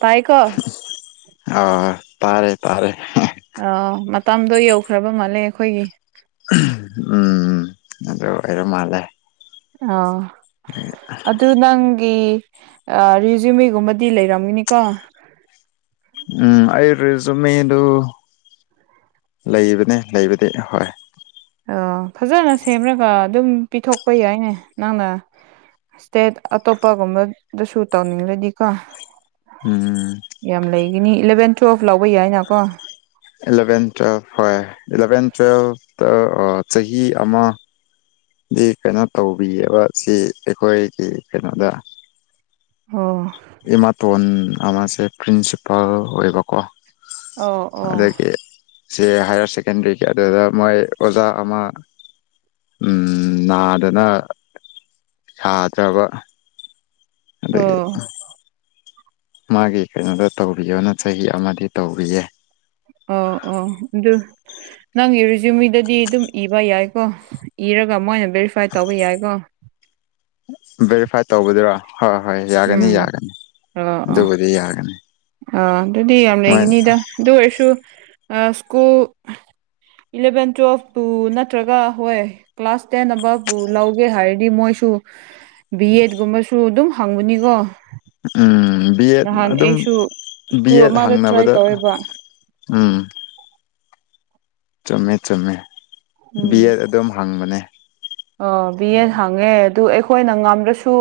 ꯇꯥꯏꯀꯣ ꯑ ꯇꯥꯔꯦ ꯇꯥꯔꯦ ꯍꯦ ꯑ ꯃꯇꯝꯗꯣ ꯌꯧꯈ꯭ꯔꯕ ꯃꯥꯜꯂꯦ ꯑꯩꯈꯣꯏꯒꯤ ꯎꯝ ꯑꯗꯨ ꯑꯣꯏꯔ ꯃꯥꯜꯂꯦ ꯑ ꯑꯗꯨ ꯅꯪꯒꯤ ꯑ ꯔꯤꯖꯨꯃꯤꯒꯨꯝꯕꯗꯤ ꯂꯩꯔꯝꯒꯤꯅꯤꯀꯣ ꯎꯝ ꯑꯩ ꯔꯤꯖꯨꯃꯤꯗꯨ ꯂꯩꯕꯅꯦ ꯂꯩꯕꯗꯤ ꯍꯣꯏ ꯑ ꯐꯖꯅ ꯁꯦꯝꯔꯒ ꯑꯗꯨꯝ ꯄꯤꯊꯣꯛꯄ ꯌꯥꯏꯅꯦ ꯅꯪꯅ ꯏꯁꯇꯦꯠ ꯑꯇꯣꯞꯄꯒꯨꯝꯕꯗꯁꯨ ꯇꯧꯅꯤꯡꯔꯗꯤꯀꯣ ꯎꯝ ꯌꯥꯝ ꯂꯩꯒꯤꯅꯤ ꯏꯂꯚꯦꯟ ꯇꯨꯋꯦꯜꯐ ꯂꯧꯕ ꯌꯥꯏꯅꯀꯣ ꯏꯂꯚꯦꯟ ꯇꯨꯋꯦꯜꯐ ꯍꯣꯏ ꯏꯂꯚꯦꯟ ꯇꯨꯋꯦꯜꯐꯇ ꯑ ꯆꯍꯤ ꯑꯃ ꯗꯤ ꯀꯩꯅꯣ ꯇꯧꯕꯤꯑꯕ ꯁꯤ ꯑꯩꯈꯣꯏꯒꯤ ꯀꯩꯅꯣꯗ ꯑꯣ ꯑꯦꯃꯥꯇꯣꯟ ꯑꯃꯁꯦ ꯄ꯭ꯔꯤꯟꯁꯤꯄꯜ ꯑꯣꯏꯕꯀꯣ ꯑꯣ ꯑꯣ ꯑꯗꯒꯤ ꯁꯤ ꯍꯥꯏꯌꯔ ꯁꯦꯀꯦꯟꯗꯔꯤꯒꯤ ꯑꯗꯨꯗ ꯃꯣꯏ ꯑꯣꯖꯥ ꯑꯃ ꯎꯝ ꯅꯥꯗꯅ ꯁꯥꯗ꯭ꯔꯕ ꯑꯣ ꯃꯥꯒꯤ ꯀꯩꯅꯣꯗꯣ ꯇꯧꯕꯤꯌꯣꯅ ꯆꯍꯤ ꯑꯃꯗꯤ ꯇꯧꯔꯤꯌꯦ ꯑ ꯑꯣ ꯗꯨ ꯅꯪꯒꯤ ꯔꯤꯖꯨꯃꯤꯗꯗꯤ ꯑꯗꯨꯝ ꯏꯕ ꯌꯥꯏꯀꯣ ꯏꯔꯒ ꯃꯣꯏꯅ ꯚꯦꯔꯤꯐꯥꯏ ꯇꯧꯕ ꯌꯥꯏꯀꯣ ꯚꯦꯔꯤꯐꯥꯏꯠ ꯇꯧꯕꯗꯨꯔꯣ ꯍꯣꯏ ꯍꯣꯏ ꯌꯥꯒꯅꯤ ꯎꯝ ꯌꯥꯒꯅꯤ ꯑꯗꯨꯕꯨꯗꯤ ꯌꯥꯒꯅꯤ ꯑ ꯑꯗꯨꯗꯤ ꯌꯥꯝ ꯃꯣꯏ ꯂꯩꯒꯅꯤꯗ ꯑꯗꯨ ꯑꯣꯏꯔꯁꯨ ꯑ ꯁ꯭ꯀꯨꯜ ꯏꯂꯕꯦꯟ ꯇꯨꯌꯦꯦꯜꯐꯄꯨ ꯅꯠꯇ꯭ꯔꯒ ꯍꯣꯏ ꯀ꯭ꯂꯥꯁ ꯇꯦꯟ ꯇꯝꯕꯕꯨ ꯂꯧꯒꯦ ꯍꯥꯏꯔꯗꯤ ꯃꯣꯏꯁꯨ ꯕꯤ ꯑꯦꯒꯨꯝꯕꯁꯨ ꯑꯗꯨꯝ ꯍꯪꯕꯅꯤꯀꯣ ꯎꯝ ꯕꯤꯑꯦꯠ ꯅꯍꯥꯟ ꯑꯗꯨꯝ ꯑꯩꯁꯨ ꯕꯤ ꯁ꯭ꯀꯨꯜ ꯑꯦꯠ ꯑꯃꯗ ꯇ꯭ꯔꯥꯏ ꯍꯪꯅꯕꯗ ꯇꯧꯋꯦꯕ ꯎꯝ ꯆꯨꯝꯃꯦ ꯆꯨꯝꯃꯦ ꯕꯤ ꯎꯝ ꯑꯦꯠ ꯑꯗꯨꯝ ꯍꯪꯕꯅꯦ ꯑ ꯕꯤꯌꯦꯟ ꯍꯪꯉꯦ ꯑꯗꯨ ꯑꯩꯈꯣꯏꯅ ꯉꯝꯗ꯭ꯔꯁꯨ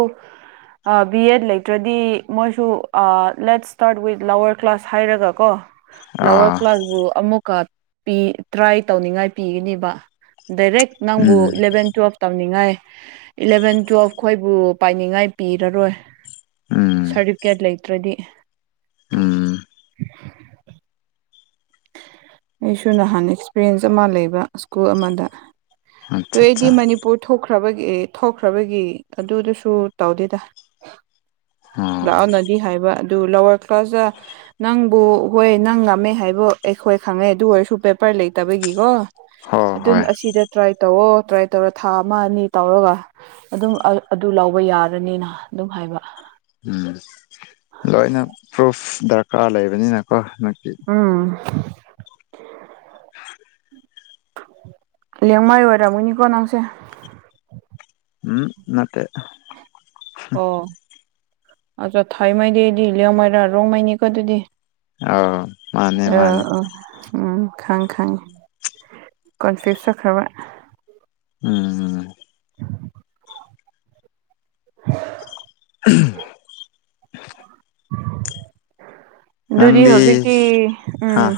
ꯑ ꯕꯤ ꯌꯦꯗ ꯂꯩꯇ꯭ꯔꯗꯤ ꯃꯣꯏꯁꯨ ꯑ let's start with lower class ꯍꯥꯏꯔꯒ ꯀꯣ ꯂꯋꯥꯔ ꯑꯥ ꯀ꯭ꯂꯥꯁꯕꯨ ꯑꯃꯨꯛꯀ ꯄꯤ ꯇ꯭ꯔꯥꯏ ꯇꯧꯅꯤꯡꯉꯥꯏ ꯄꯤꯒꯅꯤꯕ ꯗꯥꯏꯔꯦꯛ ꯅꯪꯕꯨ ꯎꯝ ꯏꯂꯕꯦꯟ ꯇꯨꯋꯦꯜꯐ ꯇꯝꯅꯤꯡꯉꯥꯏ ꯏꯂꯚꯦꯟ ꯇꯨꯋꯦꯜꯐ ꯈꯈꯣꯏꯕꯨ ꯄꯥꯏꯅꯤꯡꯉꯥꯏ ꯄꯤꯔꯔꯣꯏ ꯎꯝ ꯁꯥꯔꯗꯤꯞꯀꯦꯠ ꯂꯩꯇ꯭ꯔꯗꯤ ꯎꯝ ꯑꯩꯁꯨ ꯅꯍꯥꯟ ꯑꯦꯛꯁꯄꯤꯔꯤꯌꯦꯟꯁ ꯑꯃ ꯂꯩꯕ ꯁ꯭ꯀꯨꯜ ꯑꯃꯗ ꯑꯗꯨ ꯑꯠꯆꯥ ꯑꯩꯗꯤ ꯑꯠꯆꯥ ꯃꯅꯤ ꯄꯨꯔꯊꯣꯛꯈ꯭ꯔꯕꯒꯤ ꯑꯦ ꯊꯣꯛꯈ꯭ꯔꯕꯒꯤ ꯑꯗꯨꯗꯨꯁꯨ ꯇꯧꯗꯦꯗ ꯑꯥ ꯂꯥꯛꯑꯣꯅꯗꯤ ꯍꯥꯏꯕ ꯑꯗꯨ ꯂꯧꯔꯛ ꯄꯖ ꯅꯪꯕꯨ ꯍꯣꯏ ꯅꯪ ꯉꯝꯃꯦ ꯍꯥꯏꯕꯨ ꯑꯩꯈꯣꯏ ꯈꯪꯉꯦ ꯑꯗꯨ ꯑꯣꯏꯔꯁꯨ ꯄꯦꯄꯔ ꯂꯩꯇꯕꯒꯤꯀꯣ ꯍꯣꯏ ꯑꯗꯨꯝ ꯍꯣꯏ ꯑꯁꯤꯗ ꯇ꯭ꯔꯥꯏ ꯇꯧꯑꯣ ꯇ꯭ꯔꯥꯏ ꯇꯧꯔ ꯊꯥ ꯑꯃ ꯑꯅꯤ ꯇꯧꯔꯒ ꯑꯗꯨꯝ ꯑꯗꯨ ꯂꯧꯕ ꯌꯥꯔꯅꯤꯅ ꯑꯗꯨꯝ ꯍꯥꯏꯕ ꯎꯝ ꯂꯣꯏꯅ ꯄ꯭ꯔꯨꯐ ꯗꯔꯀꯥꯔ ꯂꯩꯕꯅꯤꯅꯀꯣ ꯍꯟꯅꯛꯇꯤ ꯎꯝ ꯂꯦꯡꯃꯥꯏ ꯑꯣꯏꯔꯝꯒꯅꯤꯀꯣ ꯅꯪꯁꯦ ꯎꯝ ꯅꯠꯇꯦ ꯑꯣ ꯑꯆꯥꯥ ꯊꯩ ꯃꯩꯗꯤꯗꯤ ꯂꯦꯎꯃꯥꯏꯔ ꯔꯣꯡꯃꯥꯏꯅꯤ ꯀꯣ ꯑꯗꯨꯤꯗꯤ ꯑꯥꯎ ꯃꯥꯅꯦ ꯃꯥꯅꯦ ꯎꯝ ꯈꯪ ꯈꯪꯉꯤ ꯀꯟꯐ꯭ꯌꯨꯁ ꯆꯈ꯭ꯔꯕ ꯎꯝ ꯎꯝ [inaudible] [unintelligible] [unintelligible] ꯑꯗꯨꯗꯤ ꯅꯪꯗꯤ ꯍꯧꯖꯤꯛꯇꯤ ꯍꯥ ꯎꯝ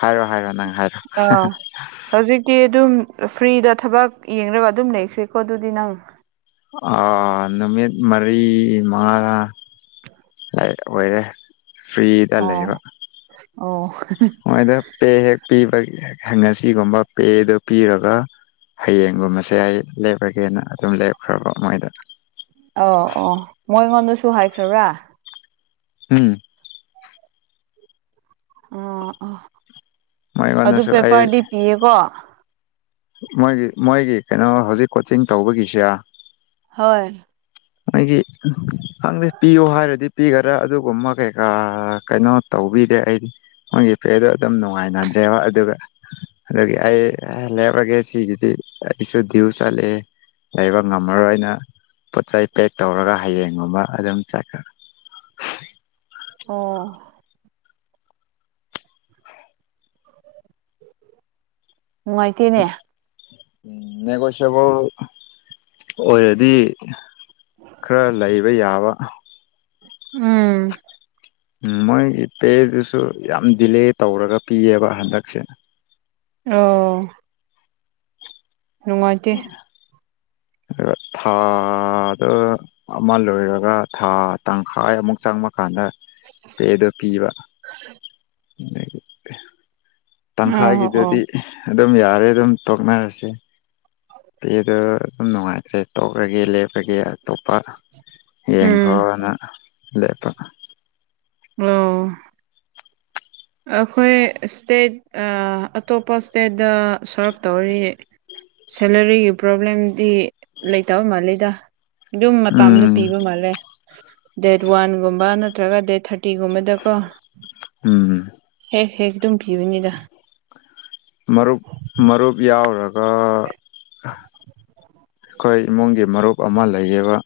ꯍꯥꯏꯔꯣ ꯍꯥꯏꯔꯣ ꯅꯪ ꯍꯥꯏꯔꯣ ꯑꯥ ꯍꯧꯖꯤꯛꯇꯤ ꯑꯗꯨꯝ ꯐ꯭ꯔꯤꯗ ꯊꯕꯛ ꯌꯦꯡꯒ ꯑꯗꯨꯝ ꯂꯩꯈ꯭ꯔꯦꯀꯣ ꯑꯗꯨꯗꯤ ꯅꯪ ꯑꯥ ꯅꯨꯃꯤꯠ ꯃꯔꯤ ꯃꯉꯥ ꯂꯩ ꯑꯣꯏꯔꯦ ꯐ꯭ꯔꯤꯗ ꯑꯣ ꯂꯩꯕ ꯑꯣ ꯑꯗ ꯄꯦ ꯍꯦꯛ ꯄꯤꯕ ꯉꯁꯤꯒꯨꯝꯕ ꯄꯦꯗ ꯄꯤꯔꯒ ꯍꯌꯦꯡꯒꯨꯝꯕꯁꯦ ꯑꯩ ꯂꯦꯞꯄꯒꯦꯅ ꯑꯗꯨꯝ ꯂꯦꯞꯈ꯭ꯔꯕ ꯃꯣꯏꯗ ꯑꯧ ꯑꯣ ꯃꯣꯏ ꯑꯩꯉꯣꯟꯗꯁꯨ ꯍꯥꯏꯈ꯭ꯔꯕ꯭ꯔꯥ ꯎꯝ ꯑꯣ ꯑ ꯑꯗꯨ ꯃꯣꯏꯉꯣꯟꯗꯁꯨ ꯑꯩ ꯄꯦꯄꯔꯗꯤ ꯄꯤꯌꯦꯀꯣ ꯃꯣꯏꯒꯤ ꯃꯣꯏꯒꯤ ꯀꯩꯅꯣ ꯍꯧꯖꯤꯛ ꯀꯣꯆꯤꯡ ꯇꯧꯕꯒꯤꯁꯦ ꯍꯣꯏ ꯑꯩꯒꯤ ꯈꯪꯗꯦ ꯄꯤꯌꯨ ꯍꯥꯏꯔꯗꯤ ꯄꯤꯒꯔ ꯑꯗꯨꯒꯨꯝꯕ ꯀꯩꯀꯥ ꯀꯩꯅꯣ ꯇꯧꯕꯤꯗ꯭ꯔꯦ ꯑꯩꯗꯤ ꯃꯣꯏꯒꯤ ꯄꯦꯗꯣ ꯑꯗꯨꯝ ꯅꯨꯡꯉꯥꯏꯅꯗ꯭ꯔꯦꯕ ꯑꯗꯨꯒ ꯑꯗꯒꯤ ꯑꯩ [unintelligible] ꯁꯤꯒꯤꯗꯤ ꯏꯁꯇꯨꯗꯤꯑꯣ ꯆꯂꯦ ꯂꯩꯕ ꯉꯝꯃꯔꯣꯏꯅ ꯄꯣꯠ ꯆꯩ ꯄꯦꯛ ꯇꯧꯔꯒ ꯍꯌꯦꯡꯒꯨꯝꯕ ꯑꯗꯨꯝ ꯆꯠꯈ ꯑꯣ ꯅꯨꯡꯉꯥꯏꯇꯦꯅꯦ ꯅꯦꯒꯣꯁꯦꯕꯜ ꯑꯣꯏꯔꯗꯤ ꯈꯔ ꯂꯩꯕ ꯌꯥꯕ ꯎꯝ ꯎꯝ ꯃꯣꯏꯒꯤ ꯄꯦꯗꯨꯁꯨ ꯌꯥꯝ ꯗꯤꯂꯦ ꯇꯧꯔꯒ ꯄꯤꯌꯦꯕ ꯍꯟꯗꯛꯁꯦ ꯑꯣ ꯅꯨꯡꯉꯥꯏꯇꯦ ꯑꯗ ꯊꯥꯗ ꯑꯃ ꯂꯣꯏꯔꯒ ꯊꯥ ꯇꯪꯈꯥꯏ ꯑꯃꯨꯛ ꯆꯪꯕꯀꯥꯟꯗ ꯄꯦꯗꯣ ꯄꯤꯕ [inaudible] ꯑꯣ ꯑꯣ ꯇꯪꯈꯥꯏꯒꯤꯗꯗꯤ ꯑꯗꯨꯝ ꯌꯥꯔꯦ ꯑꯗꯨꯝ ꯇꯣꯛꯅꯔꯁꯦ ꯄꯗꯣ ꯑꯗꯨꯝ ꯅꯨꯡꯉꯥꯏꯇ꯭ꯔꯦ ꯇꯧꯛꯑꯒꯦ ꯂꯦꯞꯄꯒꯦ ꯑꯇꯣꯞꯄ ꯎꯝ ꯌꯦꯡꯈ꯭ꯔꯣꯅ ꯂꯦꯞꯄ ꯑꯣ ꯑꯩꯈꯣꯏ ꯏꯁꯇꯦꯠ ꯑꯥ ꯑꯇꯣꯞꯄ ꯏꯁꯇꯦꯠꯇ ꯁꯔꯐ ꯇꯧꯔꯤ ꯁꯦꯂꯔꯤꯒꯤ ꯄ꯭ꯔꯣꯕ꯭ꯂꯦꯝꯗꯤ ꯂꯩꯇꯕ ꯃꯥꯜꯂꯤꯗ ꯑꯗꯨꯝ ꯃꯇꯝꯗꯥ ꯎꯝ ꯄꯤꯕ ꯃꯥꯜꯂꯦ ꯗꯦꯠ ꯋꯥꯟꯒꯨꯝꯕ ꯅꯠꯇ꯭ꯔꯒ ꯗꯦꯠ ꯊꯥꯔꯇꯤꯒꯨꯝꯕꯗꯀꯣ ꯎꯝ ꯍꯦꯛ ꯍꯦꯛ ꯑꯗꯨꯝ ꯄꯤꯕꯅꯤꯗ ꯃꯔꯨꯞ ꯃꯔꯨꯞ ꯌꯥꯎꯔꯔꯒ ꯑꯩꯈꯣꯏ ꯏꯃꯨꯡꯒꯤ ꯃꯔꯨꯞ ꯑꯃ ꯂꯩꯌꯦꯕ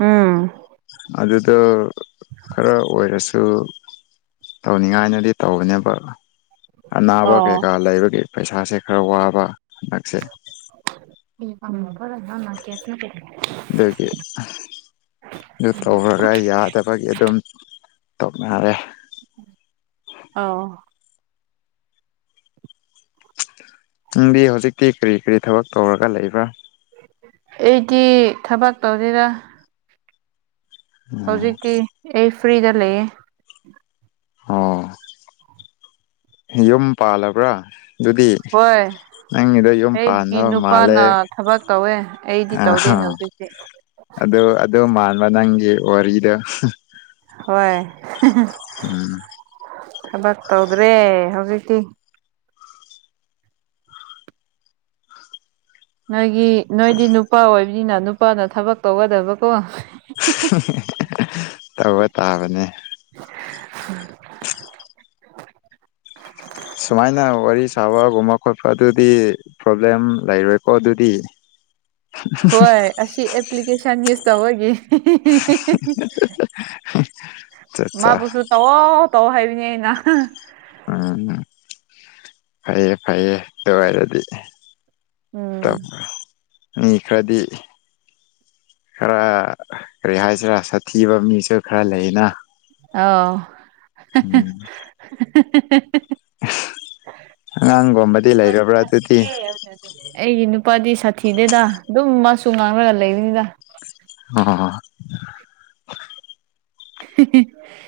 ꯎꯝ ꯑꯗꯨꯗꯣ ꯈꯔ ꯑꯣꯏꯔꯁꯨ ꯇꯧꯅꯤꯡꯉꯥꯏꯅꯗꯤ ꯇꯧꯕꯅꯦꯕ ꯑꯅꯥꯕ ꯀꯩꯀꯥ ꯑꯥꯎ ꯂꯩꯕꯒꯤ ꯄꯩꯁꯥꯁꯦ ꯈꯔ ꯋꯥꯕ ꯍꯟꯗꯛꯁꯦ [unintelligible] ꯑꯗꯒꯤ ꯑꯗꯨ ꯇꯧꯔꯒ ꯌꯥꯗꯕꯒꯤ ꯑꯗꯨꯝ ꯇꯧꯅꯔꯦ ꯑꯥꯎ ꯅꯪꯗꯤ ꯍꯧꯖꯤꯛꯇꯤ ꯀꯔꯤ ꯀꯔꯤ ꯊꯕꯛ ꯇꯧꯔꯒ ꯂꯩꯕ꯭ꯔꯥ ꯑꯩꯗꯤ ꯊꯕꯛ ꯇꯧꯗꯣꯗ ꯎꯝ ꯍꯧꯖꯤꯛꯇꯤ ꯑꯩ ꯐ꯭ꯔꯤꯗ ꯂꯩꯌꯦ ꯑꯣ ꯌꯨꯝ ꯄꯥꯜꯂꯕ꯭ꯔꯥ ꯗꯨꯕꯤ ꯍꯣꯏ ꯑꯩꯒꯤ ꯃꯥꯜꯂꯦ ꯅꯨꯄꯥꯅ ꯊꯕꯛ ꯇꯧꯋꯦ ꯑꯩꯗꯤ ꯇꯧꯗꯦ ꯑꯥ ꯍꯧꯖꯤꯛꯇꯤ ꯑꯗꯨ ꯑꯗꯨ ꯃꯥꯟꯕ ꯅꯪꯒꯤ ꯋꯥꯔꯤꯗꯣ ꯍꯣꯏ ꯎꯝ ꯊꯕꯥꯛ ꯇꯧꯗ꯭ꯔꯦ ꯍꯧꯖꯤꯛꯇꯤ ꯅꯣꯏꯒꯤ ꯅꯣꯏꯗꯤ ꯅꯨꯄꯥ ꯑꯣꯏꯕꯅꯤꯅ ꯅꯨꯄꯥꯅ ꯊꯕꯛ ꯇꯧꯒꯗꯕꯀꯣ ꯇꯧꯕ ꯇꯥꯕꯅꯦ [inaudible] ꯁꯨꯃꯥꯏꯅ ꯋꯥꯔꯤ ꯁꯥꯕꯒꯨꯝꯕ ꯈꯣꯠꯄ ꯑꯗꯨꯗꯤ ꯄ꯭ꯔꯣꯕ꯭ꯂꯦꯝ ꯂꯩꯔꯣꯏꯀꯣ ꯑꯗꯨꯗꯤ ꯍꯣꯏ ꯑꯁꯤ ꯑꯦꯄ꯭ꯂꯤꯀꯦꯁꯟ ꯌꯨꯁ ꯇꯧꯕꯒꯤ [inaudible] ꯑꯠꯆꯥ ꯑꯠꯆꯥ ꯃꯥꯕꯨꯁꯨ ꯇꯧꯑꯣ ꯇꯧꯑꯣ ꯍꯥꯏꯕꯅꯦ ꯑꯩꯅ ꯎꯝ ꯐꯩꯌꯦ ꯐꯩꯌꯦ ꯑꯗꯨ ꯑꯣꯏꯔꯗꯤ ꯇꯥ ꯎꯝ ꯃꯤ ꯈꯔꯗꯤ ꯈꯔ ꯀꯔꯤ ꯍꯥꯏꯁꯤꯔꯥ ꯁꯥꯊꯤꯕ ꯃꯤꯁꯨ ꯈꯔ ꯂꯩꯌꯦꯅ ꯑꯣ ꯑꯉꯥꯡꯒꯨꯝꯕꯗꯤ ꯂꯩꯔꯕ꯭ꯔꯥ ꯑꯗꯨꯗꯤ ꯊꯦ ꯑꯩꯒꯤ ꯅꯨꯄꯥꯗꯤ ꯁꯥꯊꯤꯗꯦꯗ ꯑꯗꯨꯝ ꯃꯁꯨ ꯉꯥꯡꯂꯒ ꯂꯩꯔꯤꯅꯤꯗ [unintelligible] [unintelligible]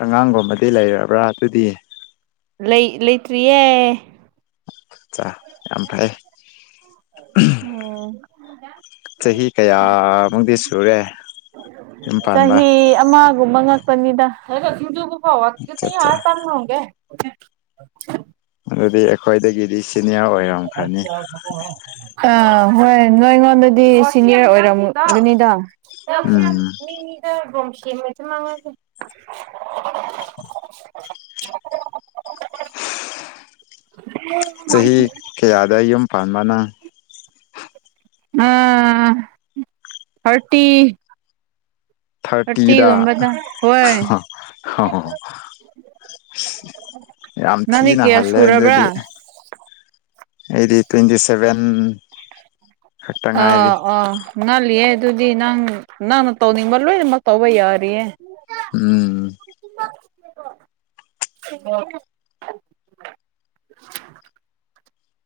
ꯑꯉꯥꯡꯒꯨꯝꯕꯗꯤ ꯂꯩꯔꯕ꯭ꯔꯥ ꯑꯗꯨꯗꯤ ꯂꯩ ꯂꯩꯇ꯭ꯔꯤꯌꯦ ꯑꯠꯆꯥ ꯌꯥꯝ ꯐꯩ ꯑꯣ ꯆꯍꯤ ꯀꯌꯥꯃꯨꯛꯗꯤ ꯁꯨꯔꯦ ꯌꯨꯝ ꯄꯥꯟꯕ ꯀꯨꯟꯃꯉꯥꯇꯅꯤꯗ ꯑꯠꯆꯥ ꯑꯠꯆꯥ [unintelligible] ꯑꯗꯨꯗꯤ ꯑꯩꯈꯣꯏꯗꯒꯤꯗꯤ ꯁꯤꯅꯤꯌꯔ ꯑꯣꯏꯔꯝꯈ꯭ꯔꯅꯤ ꯍꯣꯏ ꯅꯣꯏ ꯑꯩꯉꯣꯟꯗꯗꯤ ꯁꯤꯅꯤꯌꯔ ꯑꯣꯏꯔꯝꯒꯅꯤꯗ ꯂꯧꯁ꯭ꯌ ꯎꯝ ꯃꯤꯃꯤ [unintelligible] ꯃꯩꯊꯅ ꯃꯒꯤ [unintelligible] [unintelligible] ꯆꯍꯤ ꯀꯌꯥꯗ ꯌꯨꯝ ꯄꯥꯟꯕꯅ ꯑ ꯍꯔꯇꯤ ꯊꯥꯔꯇꯤꯗ ꯍꯣꯏ ꯌꯥꯝ ꯅꯪꯗꯤ ꯊꯤꯅ ꯀꯌꯥ ꯍꯜꯂꯦ ꯁꯨꯔꯕ꯭ꯔꯥ ꯑꯗꯨꯗꯤ ꯑꯩꯗꯤ ꯇ꯭ꯋꯦꯟꯇꯤ ꯁꯚꯦꯟ ꯑ ꯑꯣ ꯉꯜꯂꯤꯌꯦꯦ ꯑꯗꯨꯗꯤ ꯅꯪ ꯅꯪꯅ ꯇꯧꯅꯤꯡꯕ ꯂꯣꯏꯅꯃꯛ ꯇꯧꯕ ꯌꯥꯔꯤꯌꯦ ꯎꯝ ꯏꯃꯥ [unintelligible] ꯑꯣ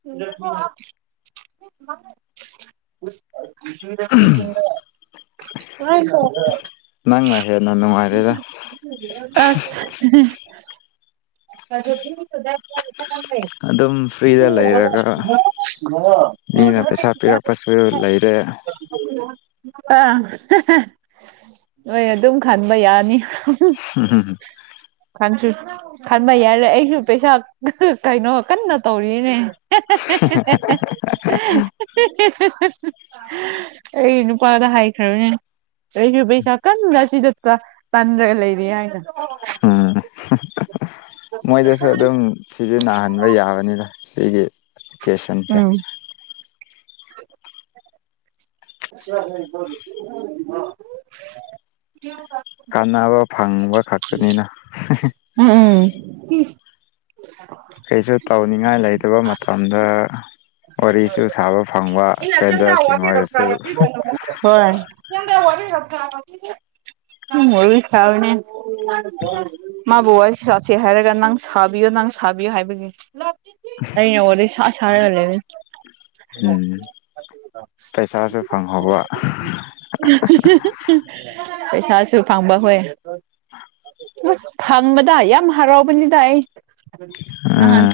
[unintelligible] [unintelligible] ꯉꯥꯏꯈꯣ ꯅꯪꯅ ꯍꯦꯟꯅ ꯅꯨꯡꯉꯥꯏꯔꯦꯗ ꯑꯁ [unintelligible] ꯑꯗꯨꯝ ꯐ꯭ꯔꯤꯗ ꯂꯩꯔꯒ ꯃꯤꯅ ꯄꯩꯁꯥ ꯄꯤꯔꯛꯄꯁꯨ ꯂꯩꯔꯦ [unintelligible] ꯑꯥ ꯅꯣꯏ ꯑꯗꯨꯝ ꯈꯟꯕ ꯌꯥꯅꯤ [unintelligible] ꯈꯟꯁꯨ ꯈꯟꯕ ꯌꯥꯔꯦ ꯑꯩꯁꯨ ꯄꯩꯁꯥ ꯀꯩꯅꯣ ꯀꯟꯅ ꯇꯧꯔꯤ ꯕꯤꯅꯦ ꯑꯩ ꯅꯨꯄꯥꯗ ꯍꯥꯏꯈ꯭ꯔꯕꯅꯦ ꯑꯩꯁꯨ ꯄꯩꯁꯥ ꯀꯟꯅ ꯑꯁꯤꯗ ꯇ ꯇꯥꯟꯔꯒ ꯂꯩꯔꯤ ꯍꯥꯏꯅ ꯎꯝ ꯃꯣꯏꯗꯁꯨ ꯑꯗꯨꯝ ꯁꯤꯖꯤꯟꯅꯍꯟꯕ ꯌꯥꯕꯅꯤꯗ ꯁꯤꯒꯤ ꯀꯦꯁꯟꯆꯦ ꯎꯝ [unintelligible] [unintelligible] ꯀꯥꯟꯅꯕ ꯐꯪꯕ ꯈꯛꯇꯅꯤꯅ ꯎꯝ ꯎꯝ ꯎꯝ ꯀꯩꯁꯨ ꯇꯧꯅꯤꯡꯉꯥꯏ ꯂꯩꯇꯕ ꯃꯇꯝꯗ ꯋꯥꯔꯤꯁꯨ ꯁꯥꯕ ꯐꯪꯕ ꯏꯁꯇ꯭ꯔꯦꯟꯖꯔꯁꯤꯡ ꯑꯣꯏꯔꯁꯨ ꯍꯣꯏ ꯁꯣꯝꯗ ꯋꯥꯔꯤ ꯉꯥꯛ ꯁꯥꯟꯅꯈꯤꯒꯦ ꯋꯥꯔꯤ ꯁꯥꯔꯤꯅꯦ ꯃꯥꯕꯨ ꯋꯥꯔꯤ ꯁꯥꯠꯁꯦ ꯍꯥꯏꯔꯒ ꯅꯪ ꯁꯥꯕꯤꯌꯣ ꯅꯪ ꯁꯥꯕꯤꯌꯣ ꯍꯥꯏꯕꯒꯤ ꯑꯩꯅ ꯋꯥꯔꯤ ꯁꯥ ꯁꯔꯒ ꯂꯩꯕꯅꯦ ꯎꯝ ꯄꯩꯁꯥꯁꯨ ꯐꯪꯍꯧꯕ ꯄꯩꯁꯥꯁꯨ ꯐꯪꯕ ꯍꯣꯏ ꯑꯁ ꯐꯪꯕꯗ ꯌꯥꯝ ꯍꯔꯥꯎꯕꯅꯤꯗ ꯑꯩ ꯅꯍꯥꯟ ꯎꯝ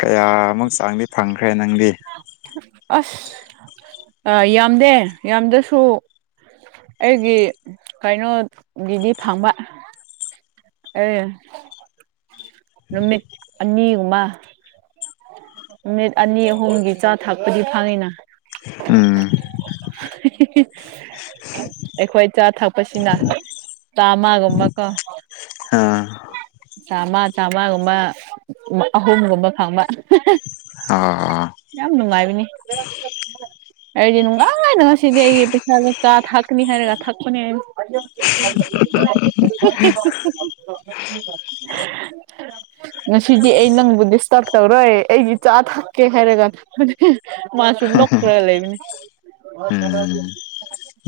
ꯄꯥꯏꯅꯨ ꯑꯃꯨꯛ ꯆꯥꯡꯗꯤ ꯐꯪꯈ꯭ꯔꯦ ꯅꯪꯗꯤ ꯑꯁ ꯑ ꯌꯥꯝꯗꯦ ꯌꯥꯝꯗ꯭ꯔꯁꯨ ꯑꯩꯒꯤ ꯀꯩꯅꯣꯒꯤꯗꯤ ꯐꯪꯕ ꯑꯦ ꯅꯨꯃꯤꯠ ꯑꯅꯤꯎꯃ ꯃꯤꯠ ꯑꯅꯤ ꯑꯍꯨꯝꯒꯤ ꯆꯥ ꯊꯥꯛꯄꯗꯤ ꯐꯪꯏꯤꯅ ꯎꯝ [unintelligible] ꯑꯩꯈꯣꯏ ꯆꯥ ꯊꯛꯄꯁꯤꯅ ꯆꯥꯝꯃꯒꯨꯝꯕꯀꯣ ꯑꯥ ꯆꯥꯝꯃ ꯆꯥꯝꯃꯒꯨꯝꯕ ꯑꯍꯨꯝꯒꯨꯝꯕ ꯐꯪꯕ ꯑ ꯑꯥ ꯌꯥꯝ ꯅꯨꯡꯉꯥꯏꯕꯅꯤ ꯑꯩꯗꯤ ꯅꯨꯡꯗꯥꯥꯡꯉꯥꯏꯅ ꯉꯁꯤꯗꯤ ꯑꯩꯒꯤ ꯄꯩꯁꯥꯗ ꯆꯥ ꯊꯛꯀꯅꯤ ꯍꯥꯏꯔꯒ ꯊꯛꯄꯅꯦ [unintelligible] ꯉꯁꯤꯗꯤ ꯑꯩ ꯅꯪꯕꯨ ꯗꯤꯁꯇꯔꯕ ꯇꯧꯔꯣꯏ ꯑꯩꯒꯤ ꯆꯥ ꯊꯛꯀꯦ ꯍꯥꯏꯔꯒ ꯃꯥꯁꯨ ꯅꯣꯛꯈ꯭ꯔꯒ ꯂꯩꯕꯅꯦ ꯎꯝ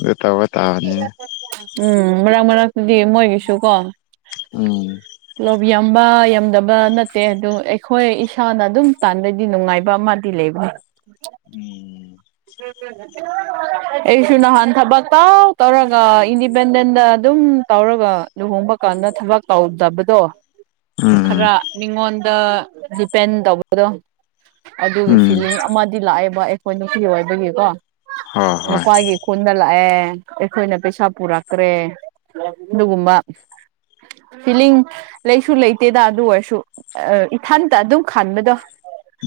ꯑꯗꯨ ꯇꯕ ꯇ ꯎꯝ ꯃꯔꯛ ꯃꯔꯛꯇꯗꯤ ꯃꯣꯏꯒꯤꯁꯨ ꯀꯣ ꯎꯝ ꯂꯧꯕ ꯌꯥꯝꯕ ꯌꯥꯝꯗꯕ ꯅꯠꯇꯦ ꯑꯗꯨ ꯑꯩꯈꯣꯏ ꯏꯁꯥꯅ ꯑꯗꯨꯝ ꯇꯥꯟꯕꯩꯗꯤ ꯅꯨꯡꯉꯥꯏꯕ ꯑꯃ ꯂꯩꯕ ꯎꯝ ꯑꯩꯁꯨꯅꯍꯥꯟ ꯊꯕꯛ ꯇꯥꯎ ꯇꯧꯔꯒ ꯏꯟꯗꯤꯄꯦꯟꯗꯦꯟꯗ ꯑꯗꯨꯝ ꯇꯧꯔꯒ ꯂꯨꯍꯣꯡꯕ ꯀꯥꯟꯗ ꯊꯕꯛ ꯇꯧꯗꯕꯗꯣ ꯈꯔ ꯃꯤꯉꯣꯟꯗ ꯗꯤꯄꯦꯟ ꯇꯧꯕꯗꯣ ꯑꯗꯨꯒꯤ ꯎꯝ ꯐꯤꯂꯤꯡ ꯑꯃꯗꯤ ꯂꯥꯛꯑꯦꯕ ꯑꯩꯈꯣꯏ ꯅꯨꯄꯤ ꯑꯣꯏꯕꯒꯤꯀꯣ ꯍꯣꯏ ꯍꯣꯏ ꯅꯨꯄꯥꯒꯤ ꯈꯨꯟꯗ ꯂꯥꯛꯑꯦ ꯑꯩꯈꯣꯏꯅ ꯄꯩꯁꯥ ꯄꯨꯔꯛꯈ꯭ꯔꯦ ꯑꯗꯨꯒꯨꯝꯕ ꯐꯤꯂꯤꯡ ꯂꯩꯁꯨ ꯂꯩꯇꯦꯗ ꯑꯗꯨ ꯑꯣꯏꯔꯁꯨ ꯏꯊꯟꯇ ꯑꯗꯨꯝ ꯈꯟꯥꯟꯕꯗꯣ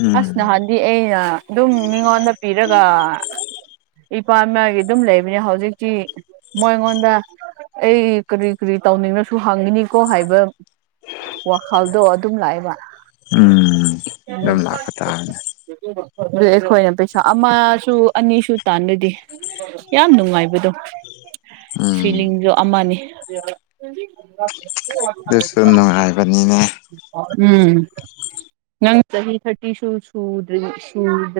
ꯎꯝ ꯑꯁ ꯅꯍꯥꯟꯗꯤ ꯑꯩꯅ ꯑꯗꯨꯝ ꯃꯤꯉꯣꯟꯗ ꯄꯤꯔꯒ ꯏꯄꯥ ꯃꯌꯥꯒꯤ ꯑꯗꯨꯝ ꯂꯩꯕꯅꯤ ꯍꯧꯖꯤꯛꯇꯤ ꯃꯣꯏꯉꯣꯟꯗ ꯑꯩ ꯀꯔꯤ ꯀꯔꯤ ꯇꯧꯅꯤꯡꯅꯁꯨ ꯍꯪꯉꯤꯅꯤꯀꯣ ꯍꯥꯏꯕ ꯋꯥꯈꯜꯗꯣ ꯑꯗꯨꯝ ꯂꯥꯛꯑꯦꯕ ꯎꯝ ꯎꯝ ꯑꯗꯨꯝ ꯂꯥꯛꯄ ꯇꯥꯔꯅꯦ ꯑꯗꯨ ꯑꯩꯈꯣꯏꯅ ꯄꯩꯁꯥ ꯑꯃꯁꯨ ꯑꯅꯤ ꯁ ꯇꯥꯟꯗꯗꯤ ꯌꯥꯝ ꯅꯨꯡꯉꯥꯏꯕꯗꯣ ꯎꯝ ꯐꯤꯂꯤꯡꯁꯨ ꯑꯃꯅꯤ ꯑꯗꯨꯁꯨ ꯅꯨꯡꯉꯥꯏꯕꯅꯤꯅꯦ ꯎꯝ ꯅꯪ ꯆꯍꯤ ꯊꯇꯤꯁꯨ ꯁꯨꯗ꯭ꯔ ꯁꯨꯗ꯭ꯔ